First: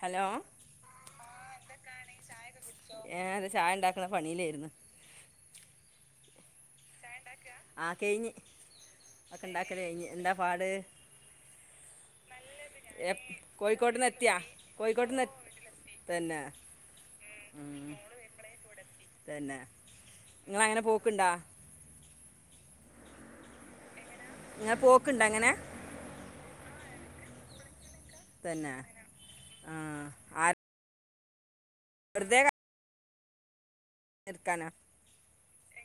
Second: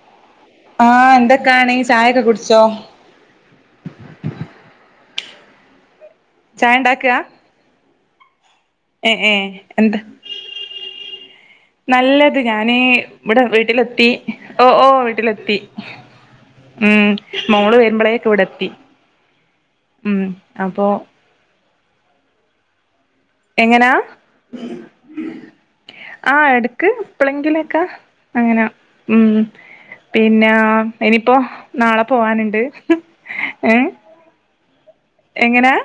Hello, ആഹ് എന്തൊക്കെയാണ് ചായൊക്കെ കുടിച്ചോ? ഏഹ് അത് ചായ ഉണ്ടാക്കുന്ന പണിയിലായിരുന്നു. ചായണ്ടാക്ക. ആഹ് കഴിഞ്ഞ് ഒക്കെ ഇണ്ടാക്കൽ കഴിഞ് എന്താ പാട്? നല്ലത് ഞാന് ഇവിടെ കോഴിക്കോട്ട്ന്ന് വീട്ടിലെത്തി എത്തിയാ ഓഹ് ഓഹ് കോഴിക്കോട്ട്ന്ന് വീട്ടിലെത്തി. തന്നെ. ഉം മോള് വരുമ്പോളേക്കെ ഇവിടെത്തി തന്നെ ഉം നിങ്ങളങ്ങനെ അപ്പൊ. പോക്കുണ്ടോ എങ്ങനാ. ഇങ്ങനെ പോക്ക്ണ്ട അങ്ങനെ. ആഹ് എടുക്ക് എപ്പോളെങ്കിലൊക്കാ. അങ്ങനെ തന്നെ ഉം ആ പിന്നെ. ആര ഇനിയിപ്പോ നാളെ പോവാനുണ്ട് ഏ നിർക്കാനോ എങ്ങനാ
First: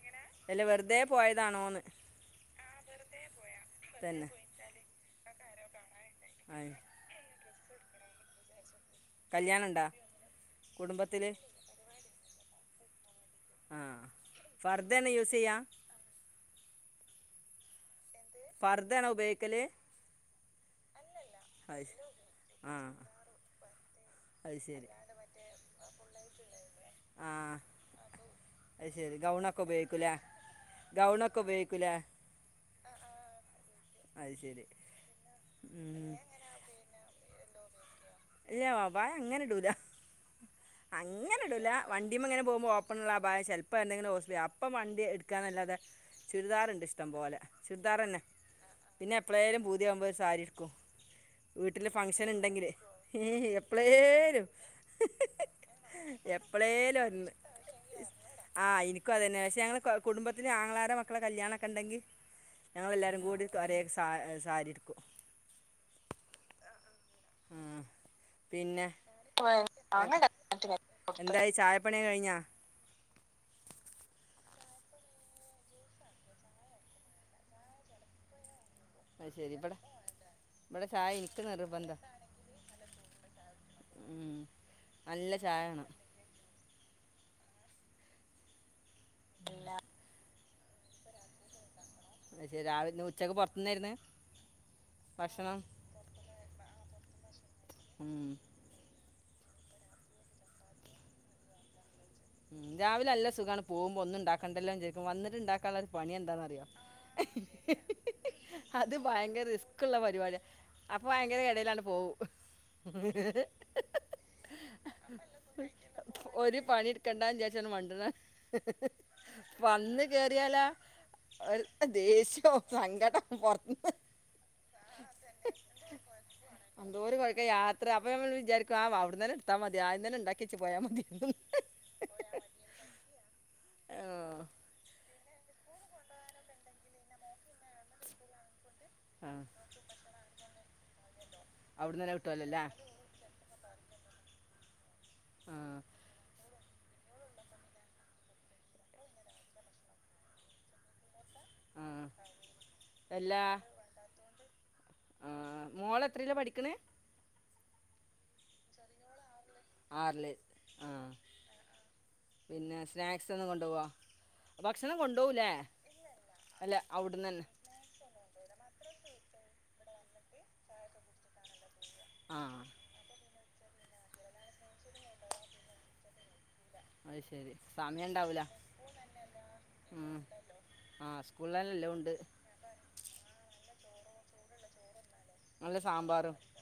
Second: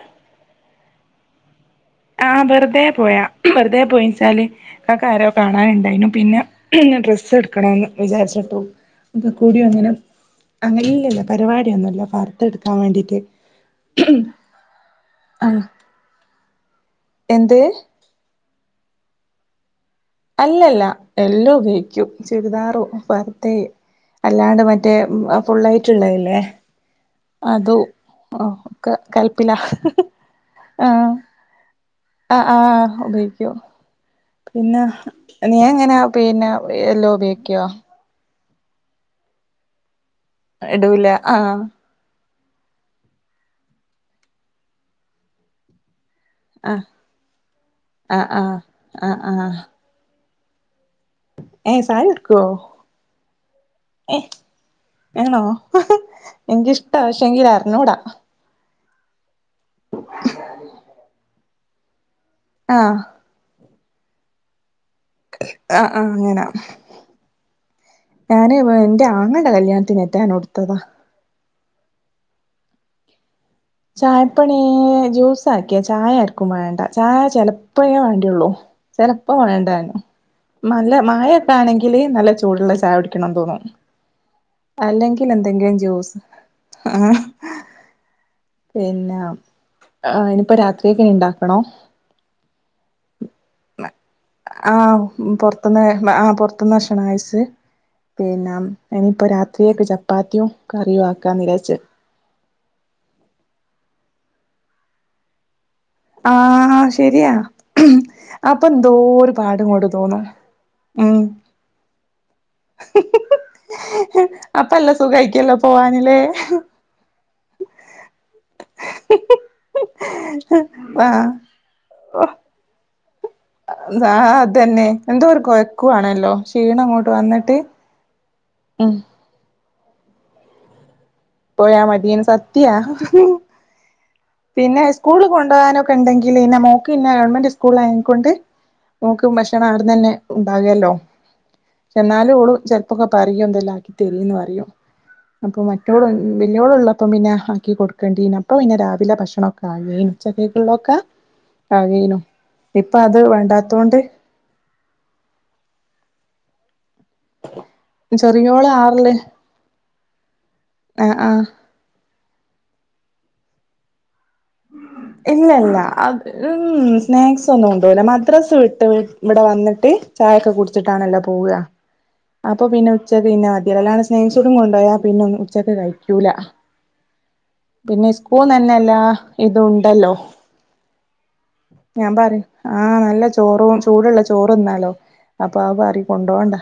അല്ല വെറുതെ പോയതാണോന്ന്. ആഹ് വെറുതെ പോയ വെറുതെ തന്നെ പോയിച്ചാല്. ഇക്കാകാരോ കാണാനുണ്ടായിനു പിന്നെ ആ ഡ്രസ് എടുക്കണന്ന് വിചാരിച്ചിട്ടു. ഇക്കെ കല്യാണം കൂടിയും ഉണ്ടോ അങ്ങനെ കുടുംബത്തിൽ അങ്ങനല്ലല്ലോ പരിപാടിയൊന്നുല്ല പർതടുക്കാൻ വേണ്ടിട്ട്. ആഹ് ഫർദയാണോ യൂസ് ചെയ്യാ. ആഹ് എന്ത്. ഫർദനോ ഉപയോഗിക്കല് അല്ലല്ല എല്ലോ ശ- ഉപയോഗിക്കും ആ ചുരിദാറു പർദയും. അത് അല്ലാണ്ട് ശരി മറ്റേ ഫുള്ളയിട്ടുള്ളല്ലേ. ആഹ് അതും ഒക്ക അത് ശരി കല്പ്പില. ഗൗണൊക്കെ ഉപയോഗിക്കൂലേ ഗൗണൊക്കെ ഉപയോഗിക്കൂലേ. ആഹ് ആഹ് ഉപയോഗിക്കൂ. അത് ശരി പിന്നെ നീ എങ്ങനെ ഉം പിന്നെ എല്ലോ ഉപയോഗിക്കോ ഇല്ല അബയാ അങ്ങനെ ഇടൂല ഇടൂല അങ്ങനെ ആഹ് ഇടൂല. വണ്ടിമ്മങ്ങനെ പോവുമ്പോൾ ഓപ്പണ്ള്ള അഭായം ചിലപ്പോൾ എന്തെങ്കിലും ഓസ അപ്പ വണ്ടിടുക്കാൻ എന്നല്ലാെതെ ആഹ് ചുരിദാറുണ്ട് ഇഷ്ടം പോലെ ചുരിദാർന്നെ ആഹ് ആഹ് പിന്നെ ആഹ് ആഹ് എപ്പഴേലും പൂതിയാവുമ്പോ ഒരു സാരി എടുക്കും. ഏഹ് വീട്ടില് സാരി ഫംഗഷൻ ഉടുക്കുവോ ഉണ്ടെങ്കില് ഏയ് ഏഹ് എപ്പളെലും. ആണോ എനിക്കിഷ്ടാ എപ്പളേലും ഒന്ന്. പക്ഷെങ്കിൽ അറിഞ്ഞൂടാ ആഹ്നിക് അതന്നെ പക്ഷെ ഞങ്ങള് കുടുംബത്തിന് ആങ്ങളാര മക്കളെ കല്യാണം ഒക്കെണ്ടെങ്കിൽ. ആഹ് ഞങ്ങളെല്ലാരും കൂടി ഒരേ സ സാരിടുക്കും. ആഹ് ആഹ് അങ്ങനാ. ആഹ് ഞാന് പിന്നെ എന്റെ ആങ്ങശടെ കല്യാണത്തിന് അങ്ങ എറ്റാ ഉടുത്തതാ. എന്തായി ചായപ്പണിയൊക്കെ കഴിഞ്ഞാ. ചായപ്പണി ജ്യൂസ ആാക്കിയാ ചായ ആർക്കും വേണ്ട ചായ ചെലപ്പോ വേണ്ടിയുള്ളൂ. അത് ചെലപ്പോ ശരി ഇവിടെ വേണ്ടാനും. ഇവിടെ നല്ല ചായ എനിക്ക് മായൊക്കെ നിർബന്ധ ആണെങ്കിൽ നല്ല ചൂടുള്ള ചായ കുടിക്കണം തോന്നും. ഉം അല്ലെങ്കിൽ നല്ല ചായ എന്തെങ്കിലും വേണം അത് ജ്യൂസ് ആഹ പിന്നെ. ഇല്ല. ആ ഇനിപ്പോ രാത്രിയേക്കിനി ഇണ്ടാക്കണം എന്ത് വെച്ചാൽ രാവിലെ ഉച്ചക്ക് പുറത്ത ആഹ് പൊറത്തന്ന് ആഹ് പൊറത്തന്ന് ഭക്ഷണം കഴച്ച്. ഉം പിന്നെ ഇനിയിപ്പോ രാത്രിയൊക്കെ ചപ്പാത്തിയയും കറിയും ആക്കാന്ന് വിചാരിച്ചു. ഉം രാവിലെല്ല സുഖമാണ് പോകുമ്പോ ഒന്നും ഉണ്ടാക്കണ്ടല്ലോ വിച്ചാരിക്കും വന്നിട്ട്ണ്ടാക്ക. ള്ള ഒരു പണി എന്താന്നറിയോ ആഹ് ശരിയാ അപ്പൊ എന്തോ അത് ഒരു ഭയങ്കര പാട് ഇങ്ങോട്ട് റിസ്ക്ള്ള തോന്നും പരിപാടിയ. അപ്പൊ ഉം ഭയങ്കര ഇടയിലാണ് പോവും അപ്പ നല്ല സുഖായിക്കല്ലോ പോവാനില്ലേ ഒര് പണി കണ്ടാവിചാരിച്ച് മണ്ട്ണാണ. വന്ന് കേറിയാലോ ആഹ് ഒരുത്തൻ ദേഷ്യവും സങ്കടം പുറത്ത്. ആഹ ആഹ ദ്. തന്നെ എന്തോരു കൊയ്ക്കുവാണല്ലോ ക്ഷീണം ഇങ്ങോട്ട് എന്തോരം കുഴക്ക വന്നിട്ട് ഉം ത്താ മതി ആദ്യം തന്നെ ഇണ്ടാക്കിച്ച് പോയാൽ മതി പോയാമതിന്ന് സത്യാ. ഏ പിന്നെ സ്കൂള് കൊണ്ട്കാനൊക്കെ ഇണ്ടെങ്കിൽി പിന്നെ മോക്ക് 'പിന്നെ ഗവൺമെന്റ് സ്ക്കൂ സ്കൂൾ ആയത്ക്കൊണ്ട് ആ മോക്ക് ഭക്ഷണം അവിടെന്ന് തന്നെ ഉണ്ടാകല്ലോ. അവിടന്ന്ന്നെ കിട്ടോല്ലല്ല ലെ. അപ്പൊക്കെ കറിയും എന്തെല്ല ആക്കി തരിന്ന് പറയും ആ അപ്പോ പിനെ വഉള്ളപ്പം പിന്നെ ആക്കി കൊടുക്കേണ്ടിന അപ്പം പിന്നെ രാവിലെ ഭക്ഷണൊക്കെ ആകേനു ഉച്ചക്കുള്ളൊ തൊക്കെ. ട്ട. ആവേനു ഇപ്പൊ അത് വേണ്ടാത്തോണ്ട്. ആ മോള എത്രല്ലാ പഠിക്കണെ? ചെറിയോള് ആറില്‌. ആറില് ആ പിന്നെ സ്നാക്സ് ഒന്നും കൊണ്ടുവോ? ഇല്ല ഇല്ല അത് അല്ല ഉം അവിടുന്ന് തന്നെ സ്നാക്സ് ഒന്നും കൊണ്ടോവൂല മദ്രാസ് വിട്ട ഇവിടെ വന്നിട്ട് ചായൊക്കെ കുടിച്ചിട്ടാണില്ല പോകാ അപ്പൊ ആ പിന്നെ. ഉച്ചക്ക് പിന്നെ മതിയല്ല അല്ലാണ് സ്നേക്സന്നും കൊണ്ടു പോയാ പിന്നെന്നും ഉച്ചക്ക് കഴിക്കൂല. അത് ശരി സമയം പിന്നെ ഉണ്ടാവില്ല സ്കൂന്ന് തന്നെയെല്ലാ. ഇത്ണ്ടല്ലോ ഉം. ആ സ്കൂളിലെല്ലാം ഞാൻ ഉണ്ട് പറയും. ആഹ നല്ല ചോറും ചൂടുള്ള ചോറന്നാലോ. അപ്പൊ ആ നല്ല പറി സാമ്പാറും കൊണ്ടുപോണ്ട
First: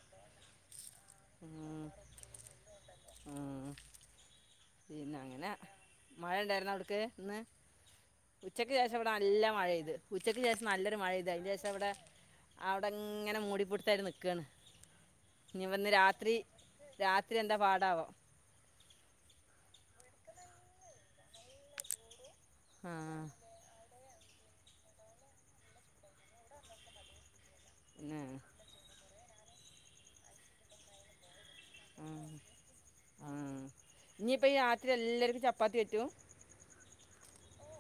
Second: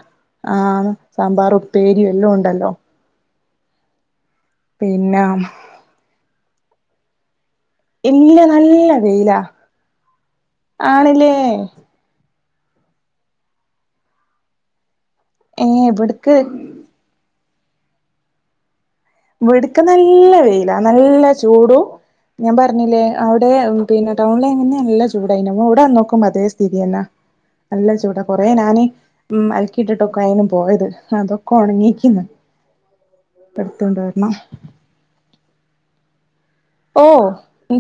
ആഹ സാമ്പാറ ഉം, ഉപ്പേരിയും എല്ലാം ഉണ്ടല്ലോ. ഉം പിന്നെ അങ്ങനെ മഴ ഇണ്ടായിരുന്നൊ അവിടക്ക് ഇന്ന്. ഇല്ല ഉച്ചക്ക് നല്ല ശേഷം അവിടെ വെയിലാ നല്ല മഴെയ്ത് ഉച്ചക്ക് ശേഷം നല്ലൊരു മഴ്ത് ആണില്ലേ അതിന് ശേഷം ഇവിടെ. അവിടെങ്ങനെ മൂടിപൊടുത്തയിട്ട് നിക്കാണ് നീ ഏഹ് ഇന്ന് രാത്രി. ഇവിടക്ക് രാത്രി എന്താ പാടാവോ. ഇവിട്ക്ക നല്ല വെയില നല്ല ചൂടും ഞാൻ ആ പറഞ്ഞില്ലേ അവിടെ. പിന്നെ ടൗണില് ആയി നന്ന് നല്ല ചൂടായി നു അങ്ങനെ ഇവിടെ വന്നോക്കു മ്പം അതേ സ്ഥിതിയ ന്നെ നല്ല ചൂടാ പിന്നെ കൊറെ ഞാന് ഉം അലക്കിയിട്ടിട്ടൊക്കെ അയിന് പോയത് അതൊ ആ ആ എടുത്തോണ്ട് വരണം ഇനിയിപ്പ ഈ രാത്രി എല്ലർക്കും ചപ്പാത്തി പറ്റൂ ഓ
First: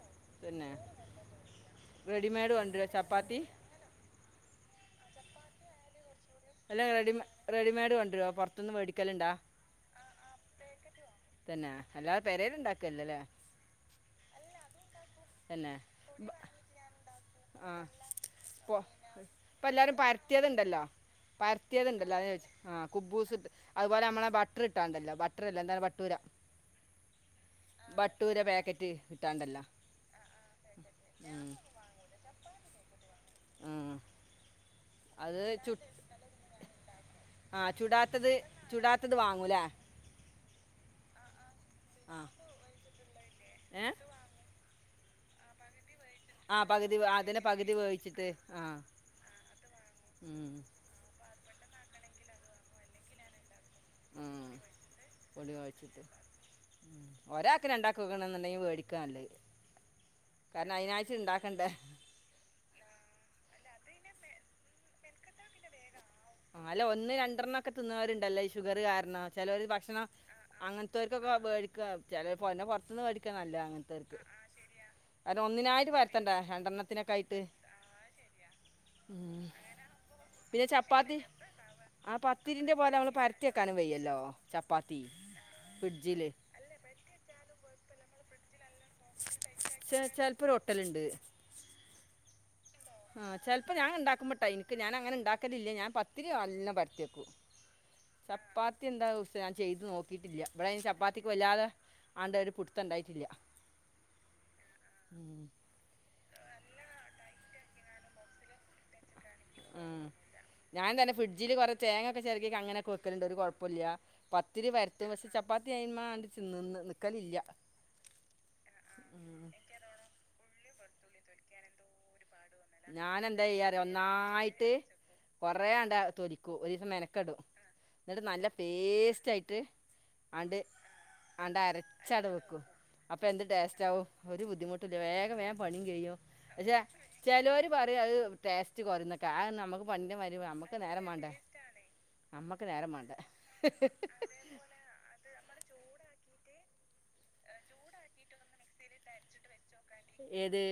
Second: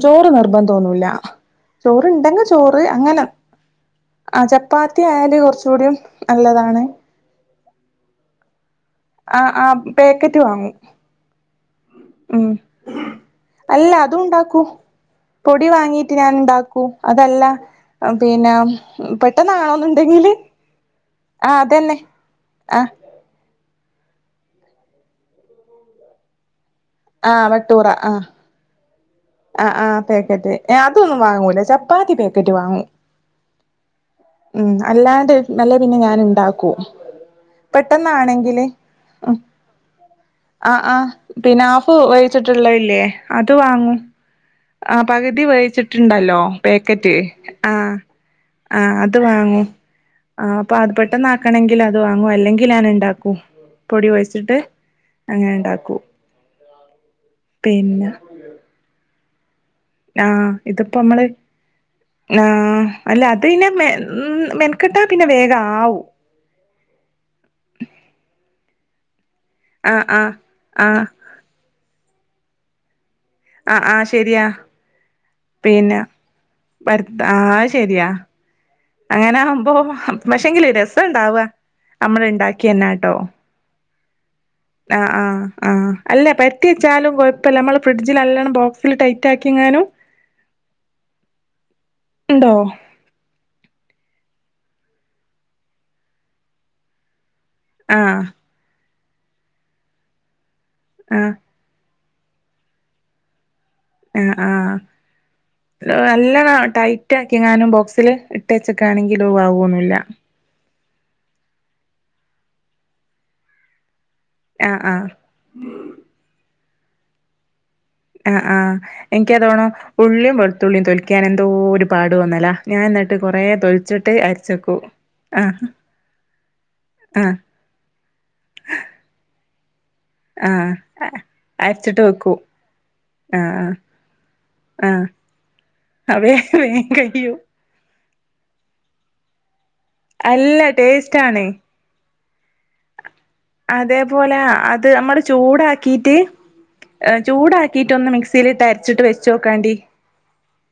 ചോറ് നിർബന്ധൊന്നുല്ല ചോറുണ്ടെങ്കി റെഡിമെയ്ഡ് ചോറ് കൊണ്ടുവരുമോ അങ്ങനെ ചപ്പാത്തി ആ ചപ്പാത്തി ആയല് കൊറ്ച്ചൂ ടീ നല്ലതാണ്. റെഡിമേഡ് കൊണ്ടരോ പൊറ് ത്ത്ന്ന് മേടിക്കലുണ്ടേ ആഹ് ആഹ് പാക്കറ്റ് വാങ്ങും തന്നെ അല്ലാതെ ഉം പെരേല് ഇണ്ടാക്കലില്ല ല്ലേ അല്ല അതും അല്ല ഉണ്ടാക്കൂ അതും ണ്ടാ പൊടി വാങ്ങീട്ട് ഞാൻ ഉണ്ടാക്കൂ അതല്ല ആ പിന്നെ ഇപ്പോൾ പെട്ടെന്നാണോന്നുണ്ടെങ്കില് ആ പരത്തിയത് അതന്നെ ണ്ടല്ലോ അതെ ഞാ ചോയ്ച്ച്‌ ആ കുബൂസ് ണ്ട് അതുപോലെ നമ്മ ളെ ബട്ടർ ഇട്ടാണ്ടല്ലോ ബട്ടറ് ല്ല എന്താണ് ബട്ടൂര ആഹ് ബ ബട്ടൂര പാക്കറ്റ് കിട്ടാണ്ടല്ലോ ആഹ് പാക്കറ്റ് ഏ അതൊന്നും വാങ്ങൂല ചപ്പാത്തി പാക്കറ്റ് വാങ്ങും ഉം ഉം അല്ലാണ്ട് അത് അല്ലേ പിന്നെ ഞാന് ണ്ടാക്കും ആഹ് ചുടാത്തത് ചുടാത്തത് വാങ്ങുല്ലേ ആഹ് ആഹ് പിന്നെ ഹാഫ് ആ വേവിച്ച്ട്ട്ള്ള ഇല്ലേ അത് ഏ വാങ്ങും ആഹ് പകുതി വേവിച്ചി ട്ട്ണ്ടല്ലോ ആ പകുതി വേ- പാക്കറ്റ് അതിനെ പകുതി ആഹ് വേവിച്ചിട്ട് ആ അത് വാങ്ങും ഉം. ആഅപ്പം അത് പെ ട്ടന്ന് ആക്കണങ്കിൽ അത് വാങ്ങും അല്ലെങ്കിൽ ഞാൻ ഉണ്ടാക്കും പൊടി ഉം. കൊഴച്ച്ട്ട് പൊടി അങ്ങനെ ണ്ടാക്കും കുഴച്ചിട്ട് ഉം ഒരാക്ക് രണ്ടാക്ക് ക്കെണന്നുണ്ടെങ്കി വേടിക്കാ നല്ലേ ആഹ് കാരണം ഇതിപ്പോ അയിനായിട്ട് നമ്മള് ഇണ്ടാക്കണ്ടേ ആഹ് അല്ല അത് ന്നെ മെ മെൻകെട്ടാ പിന്നെ വേഗ ആവും ആ അല്ല ഒന്ന് രണ്ടെണ്ണം ഒക്കെ തിന്ന് ണോര്ണ്ടല്ലേ ഈ ഷുഗർ കാരണം ചെലോര് ആഹ് ഭക്ഷണം ആഹ് അങ്ങൻ ആഹ് ത്തോർക്കൊക്കെ വേടിക്ക ചെലെപ്പം ന്നെ പുറത്ത്ന്ന് വേടി ക്ക്ണ നല്ല അങ്ങൻ ത്തോര്ക്ക് ആഹ് ആഹ് ശരിയാ കാര ണ്ണം ഒന്നിനായിട്ട് പിന്നെ പരത്തണ്ട രണ്ടെണ്ണത്തിനൊക്കെ വരുത്ത ആയിട്ട് ആഹ് അത് ശരിയാ അങ്ങനെ ഉം. ആകുമ്പം പക്ഷേങ്കില് [inaudible] രസം ഇണ്ടാവാ ആ നമ്മള് പത്തിരിന്റെ പോലെ നമ്മള് ഇണ്ടാക്കിയെന്നാട്ടോ പരത്തി വെക്കാനും വയ്യല്ലോ ചപ്പാത്തി ആഹ് ആഹ് ആഹ് അല്ല ഫ്രിഡ്ജില് പരത്തി വെച്ചാലും കൊഴപ്പല്ല നമ്മള് ഫ്രഡ്ജില് നോല്ലണം ബോക്സ് ള്ള് ടൈറ്റ് ആക്കിങ്ങാനും ചിലപ്പോൾ ഒരു ഒട്ടലുണ്ട് ഉണ്ടോ ആഹ് ചെലപ്പോ ഞാൻ ഉണ്ടാക്കുമ്പ ട്ടോ ഇൻക്ക് ഞാന് അങ്ങനെ ഉണ്ടാക്കലില്ല ഞാൻ പത്തിരി നല്ല പരത്തിയക്കും ആഹ് ചപ്പാത്തി എന്താവും സേ ഞാൻ ചെയ്ത് നോക്കിട്ടില്ല ഇവിടെ ചപ്പാത്തിക്ക് ആഹ് വല്ലാതെ ആണ്ട ഒര് പുടുത്തണ്ടായിട്ടില്ല ആ ആഹ് നല്ലോണം ടൈ റ്റാക്കിങ്ങാനും ബോക്സില് ഇട്ട് വെച്ചക്കാണെങ്കിലും ആവൊന്നുല്ല ഉം. ഞാൻ തന്നെ ഫിഡ്ജില് കൊറെ തേങ്ങക്കെ ചെരക്കി അങ്ങനെ ക്കെ വെക്കല്ണ്ട് ഒരു കൊഴപ്പല്ലാ പത്തിരി ആഹ് ആഹ് പരത്തും പക്ഷേ ചപ്പാത്തി അയിന്മാണ്ടി നിന്ന് നിൽക്കലില്ല ആഹ് ആഹ് എനക്ക് അതോണ ഉള്ളിയും വെളുത്തുള്ളിയും തോലിക്കാൻ എന്തോരു പാട് വന്നല്ലാ ഞാന എന്താ ചെയ്യാറ ഒന്നായിട്ട് ആഹ് കൊറേണ്ട തൊല ഒരു ദിവസം ആഹ് മെനക്കടും എന്നിട്ട് നല്ല പേസ്റ്റ് ആയിട്ട് ആണ്ട് ആഹ് ആണ്ട് അരച്ചിട്ട് അരച്ചവട് വെക്കൂ വെക്കും അപ്പൊ എന്ത് ആഹ് ടേസ്റ്റ് ആവും ഒരു ബുദ്ധിമുട്ടില്ല ആഹ് വേഗം വേഗം പണിയും കഴിയും ആഹ് വേഗം വേഗം കഴിയും ചെല്ലോര് പറയും അത് ടേസ്റ്റ് കൊറുന്നൊക്കെ ആ നമ്മുക്ക് പണ്ടിന്റെ വര അല്ല നമുക്ക് നേരം വേണ്ടേ ടേസ്റ്റാണ് അമ്മക്ക് നേരം വേണ്ടേ അതേപോലെ അത് നമ്മള് ചൂടാക്കീട്ട് ചൂടാക്കിട്ട് ഒന്ന് മിക്സിലിട്ട് അരച്ചിട്ട് വെച്ച നോക്കാണ്ടി ഏത്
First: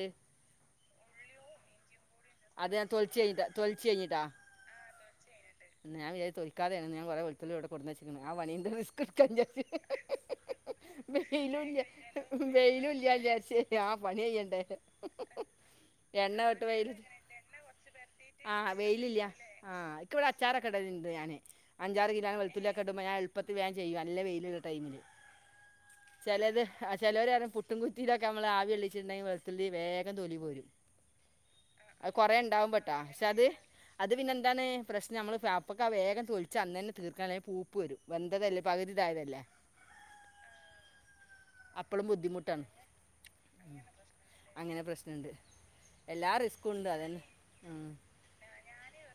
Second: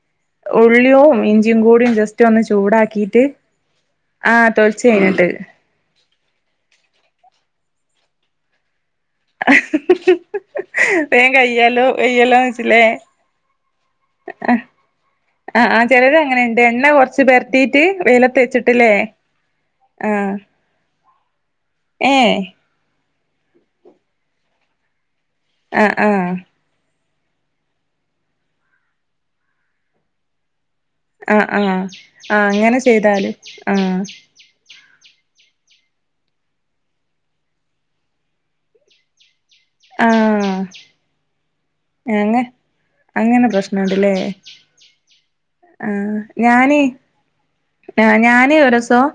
ഉള്ളിയും ഇഞ്ചിയും കൂടിയും ജസ് ഒന്ന് അത് ഞാൻ തൊലിച്ച് ചൂടാക്കിട്ട് കഴിഞ്ഞിട്ടാ തൊലിച്ച് കഴിഞ്ഞിട്ടാ ആ തോലിച്ച് കഴിഞ്ഞിട്ട് ഞാൻ വിചാരിച്ച് തൊലിക്കാതെയാണെന്ന് ഞാൻ കൊറെ വെളുത്തുള്ളി ഇവിടെകൊണ്ടച്ച് ആ പണീന്റെ റസ്റ്റു ക വേഗം വെയില് കയ്യാലോ കയ്യല്ലോന്ന് വെച്ചില്ലേ വെയിലല്ലച്ച ആ പണി ചെയ്യണ്ട ആ ആ ചെലര് അങ്ങനെയുണ്ട് എണ്ണ കൊറച്ചു പേർ ആഹ് വെയിലില്ല ആ ഇക്ക ഇവിടെ ആഹ് അച്ചാറൊക്കെ ഇടിണ്ട് ഞാന് അഞ്ചാറ് കിലോ ഏഹ് ചല്ലൊ ഇടുമ്പോൾ ഞാൻ എളുപ്പത്തി വാൻ ചെയ്യും അല്ലേ വെയിലുള്ള ടൈമില് ആഹ് ആഹ് ചിലത് ആ ചെലവര് പറയൂം പുട്ടു കുറ്റിയിലൊക്കെ നമ്മള് ആവികൊള്ളിച്ചിട്ടുണ്ടെങ്കി എളുപ്പത്തില് വേഗം തൊലി പോരും ആഹ് ആഹ് അത് കൊറെ ആഹ് ഉണ്ടാവും അങ്ങനെ ട്ടോ പക്ഷെ ചെയ്താല് അത് ആഹ് അത് പിന്നെ എന്താണ് പ്രശ്നം നമ്മൾ അപ്പൊക്കെ വേഗം തൊലിച്ച് അന്ന് തന്നെ തീർക്കാനില് പൂപ്പ് വെരൂം വെന്തതല്ലേ പകുതിതായതല്ലേ ആഹ് അപ്പള് അങ്ങ ബുദ്ധിമുട്ടാണ് അങ്ങനെ പ്രശ്നമുണ്ടല്ലേ അങ്ങനെ പ്രശ്നുണ്ട് എല്ലാ റിസ്ക് ഉണ്ട് അതെ ആഹ് ഞാനേ ഒരുസം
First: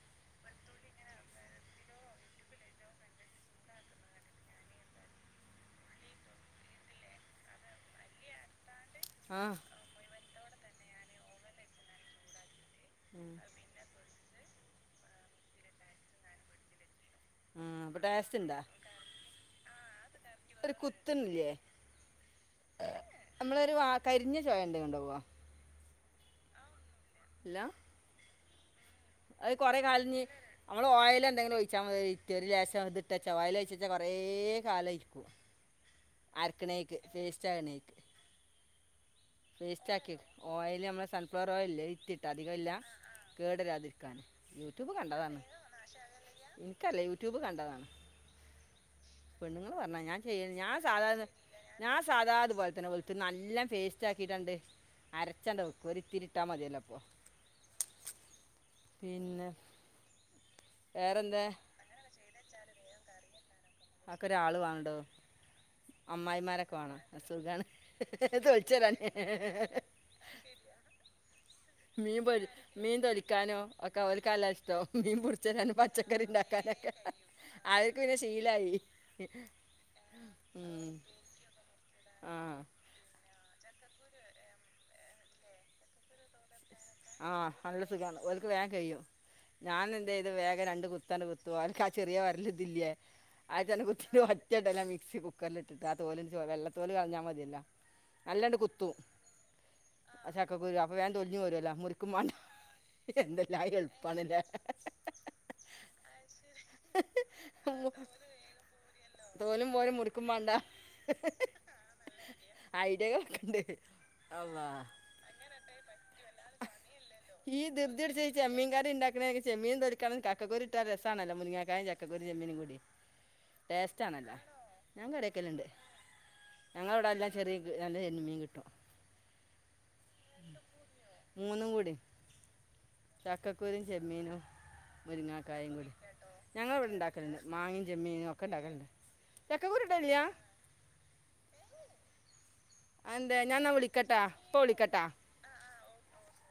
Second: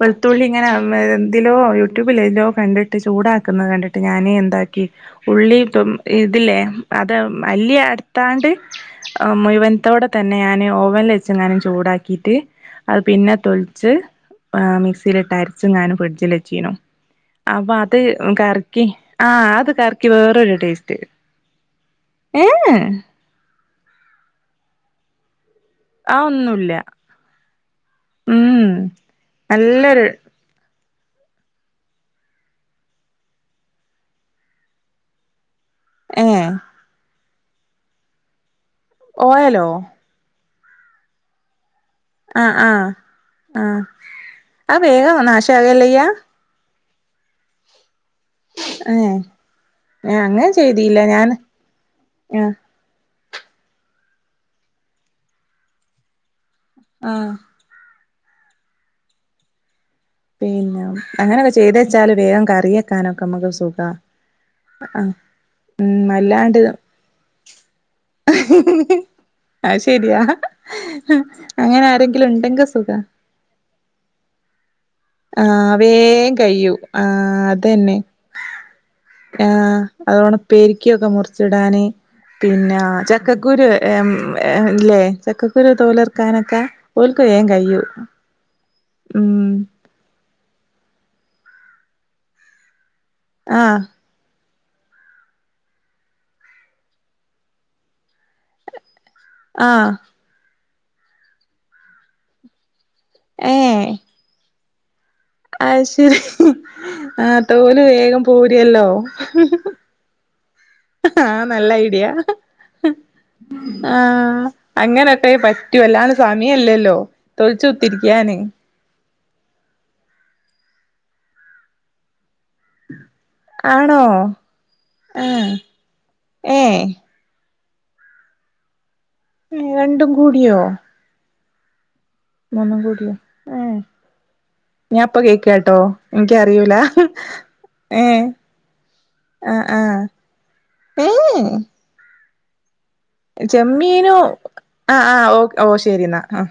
വെളുത്തുള്ളി ഇങ്ങനെ എലോ യൂട്യൂബില ഇതിലോ കണ്ടിട്ട് ചൂടാക്കുന്നത് കണ്ടിട്ട് ഞാനേ എന്താക്കി ഉള്ളി ഇപ്പം ഇതില്ലേ അതെ മല്ലി ത്താണ്ട് ആ മുഴുവനത്തോടെ തന്നെ ഞാൻ ഓവനിൽ വെച്ചങ്ങാനും ചൂടാക്കിയിട്ട് അത് പിന്നെ തൊലിച്ച് മിക്സിയിലിട്ട് അരച്ച് ഞാന് ഫ്രിഡ്ജിൽ വെച്ചീന്നു അപ്പൊ അത് അപ്പോൾ ടേസ്റ്റ് ഉണ്ടാ കറക്കി ആഹ അത് കർ വേറരു ഒരു ടേസ്റ്റ് കുത്തുന്നില്ലേ ഏഹ് നമ്മളൊരു വ കരിഞ്ഞ ചോഴ എന്ത ഉണ്ടാവാ ആഹ് ഒന്നുല്ല ഇല്ല ഉ ഉം അത് കൊറെ നല്ലൊരു കാലഞ്ഞ നമ്മൾ ഓയിൽ എന്തെങ്കിലും ഒഴിച്ചാൽ മതി ഇറ്റൊ ഒരു ലേശം ഇട്ട വച്ചൽ ഓയിൽ ഒഴിച്ച വച്ചൽ കുറെ കാലരിക്കും ഏഹ് അരക്കണേക്ക് പേസ്റ്റ് ആകണേക്ക് ഓയലോ പേസ്റ്റ ആക്കി ഓയില സൻഫ്ലോർ ഓയിലില്ലെ അതിറ്റ് ഇട്ടധിക ആഹ് ഇല്ല ആഹ് ആഹ് കേടരാതിരിക്കാന് അത് യൂട്യൂബ് വേഗം കണ്ടതാണ് നാശാകല്ലയ്യ എനിക്കറീല്ല യൂട്യൂബ് കണ്ടതാണ് ഏഹ് പെണ്ണുങ്ങൾ പറഞ്ഞതാ ഞാൻ അങ്ങനെ ചെയ്യൽ ഞാൻ ചെയ്തില്ല ഞാൻ ഞാൻ സാധാ അത് ആഹ് പോ ു നല്ല പേസ്റ്റ് ആയിട്ടണ്ട് അരച്ചണ്ട് വക്കും ഒരിത്തിരിട്ടാൽ മതിയല്ലോ ആഹ് പിന്നെ പിന്നെ വേറെന്താ അങ്ങനെയൊക്കെ ചെയ്ത വെച്ചാല് വേഗം കറിയെക്കാനൊക്കെ നമ്മുക്ക് സുഖാ ആക്കൊരാൾ വണടോ ആഹ് ഉം അല്ലാണ്ട് അമ്മായിമാരൊക്കെ വാണം സുഖാണ് തൊലിച്ചരാന്നേ അത് ശരിയാ അങ്ങനെ ആരെങ്കിലും ഉണ്ടെങ്കി സുഖ ക്കാനോ ഒ ൽ കാലഷ്ട ട് മീൻ ആഹ് പുടിച്ചനും പച്ചക്കറി വേം കഴിയും ഉണ്ടാക്കാനൊക്കെ ആഹ് അതന്നെ അവർക്ക് പിന്നെ ശീലായി അതോണ ഉപ്പേരിക്കൊക്കെ മുറിച്ചിടാന് ആ പിന്ന ച ചക്കക്കുരുല്ലേ ചക്കക്കുരു തോലിർക്കാനൊക്കെ ആഹ് നല്ല സുഖമാണ് ഒക്ക് വേഗം കെ യും ഉം ഞാനെന്ത യ്ത് വേഗം രണ്ട് കുത്തണ്ട് കുത്തോ അവർക്കാ ചെറിയ ഒരലതില്ലേ ആഹ് ആഴ്ച്ചന്ന കുത്തി ഒറ്റട്ടല്ല മിക്സി കുക്കറിൽ ഇട്ടിട്ട് ആ തോലി വെള്ളത്തോല് കളഞ്ഞാൽ മതിയല്ല നല്ലണ്ട് കുത്തും ആഹ് ചക്ക ക്കുരു അപ്പൊ വേൻ ണ്ട്തൊല്ഞ് പോരു അല്ലൊ മുറിക്കും വേണ്ട എന്തല്ലാഎളുപ്പാണല്ലെ അയ് ശരി ആഹ് തോല് വേഗം പോരുയല്ലോ തോലും മുറിക്കും മാ ആഹ് നല്ല ഐഡിയ ഐഡിയകളൊക്കെണ്ട് ആഹ് അള്ളാ അങ്ങനെ ക്കെ പറ്റു അല്ലാണ്ട്സമയ ല്ലല്ലോ ഈ ദിർദി പുടിച്ച്ചമ്മീൻ കറിണ്ടാ ചെമ്മീൻ തൊലിക്കാനും ചക്കക്കുറി ഇട്ട ഒരു രസമാണല്ലോ മുങ്ങാക്കായൻ ചക്കക്കുരും ചെമ്മീൻ കൂടി ആണോ ടേസ്റ്റ് ആണല്ല ഞാൻ കരി ആഹ് വെക്കല്ഉണ്ട് ഏഹ് ഞങ്ങളവിടെ എല്ലാം ചെറിയ നല്ല ചെമ്മീൻ കിട്ടും രണ്ടും കൂടിയോ മൂന്നും കൂടി മൂന്നും കൂടിയൊ ചക്കക്കുരും ചെമ്മീനും മുരിങ്ങാക്കായും കേക്കാട്ടോ കൂടി ഞങ്ങ എനിക്കറിയൂല ഇവിടെ ഉണ്ടാക്കലണ്ട് മാങ്ങയും ഏഹ് ചെമ്മീനും ഒക്കെ ഉണ്ടാക്കലുണ്ട് ചക്കകൂരുടൽല്ല ഊഹും അതെന്തേ ഞാനെന്നാ ചെമ്മീനു വിളിക്കട്ടാ ഇപ്പ ആഹ് വിളിക്കട്ടാ ആഹ് ഓ ഓ ശരി എന്നാ ആഹ്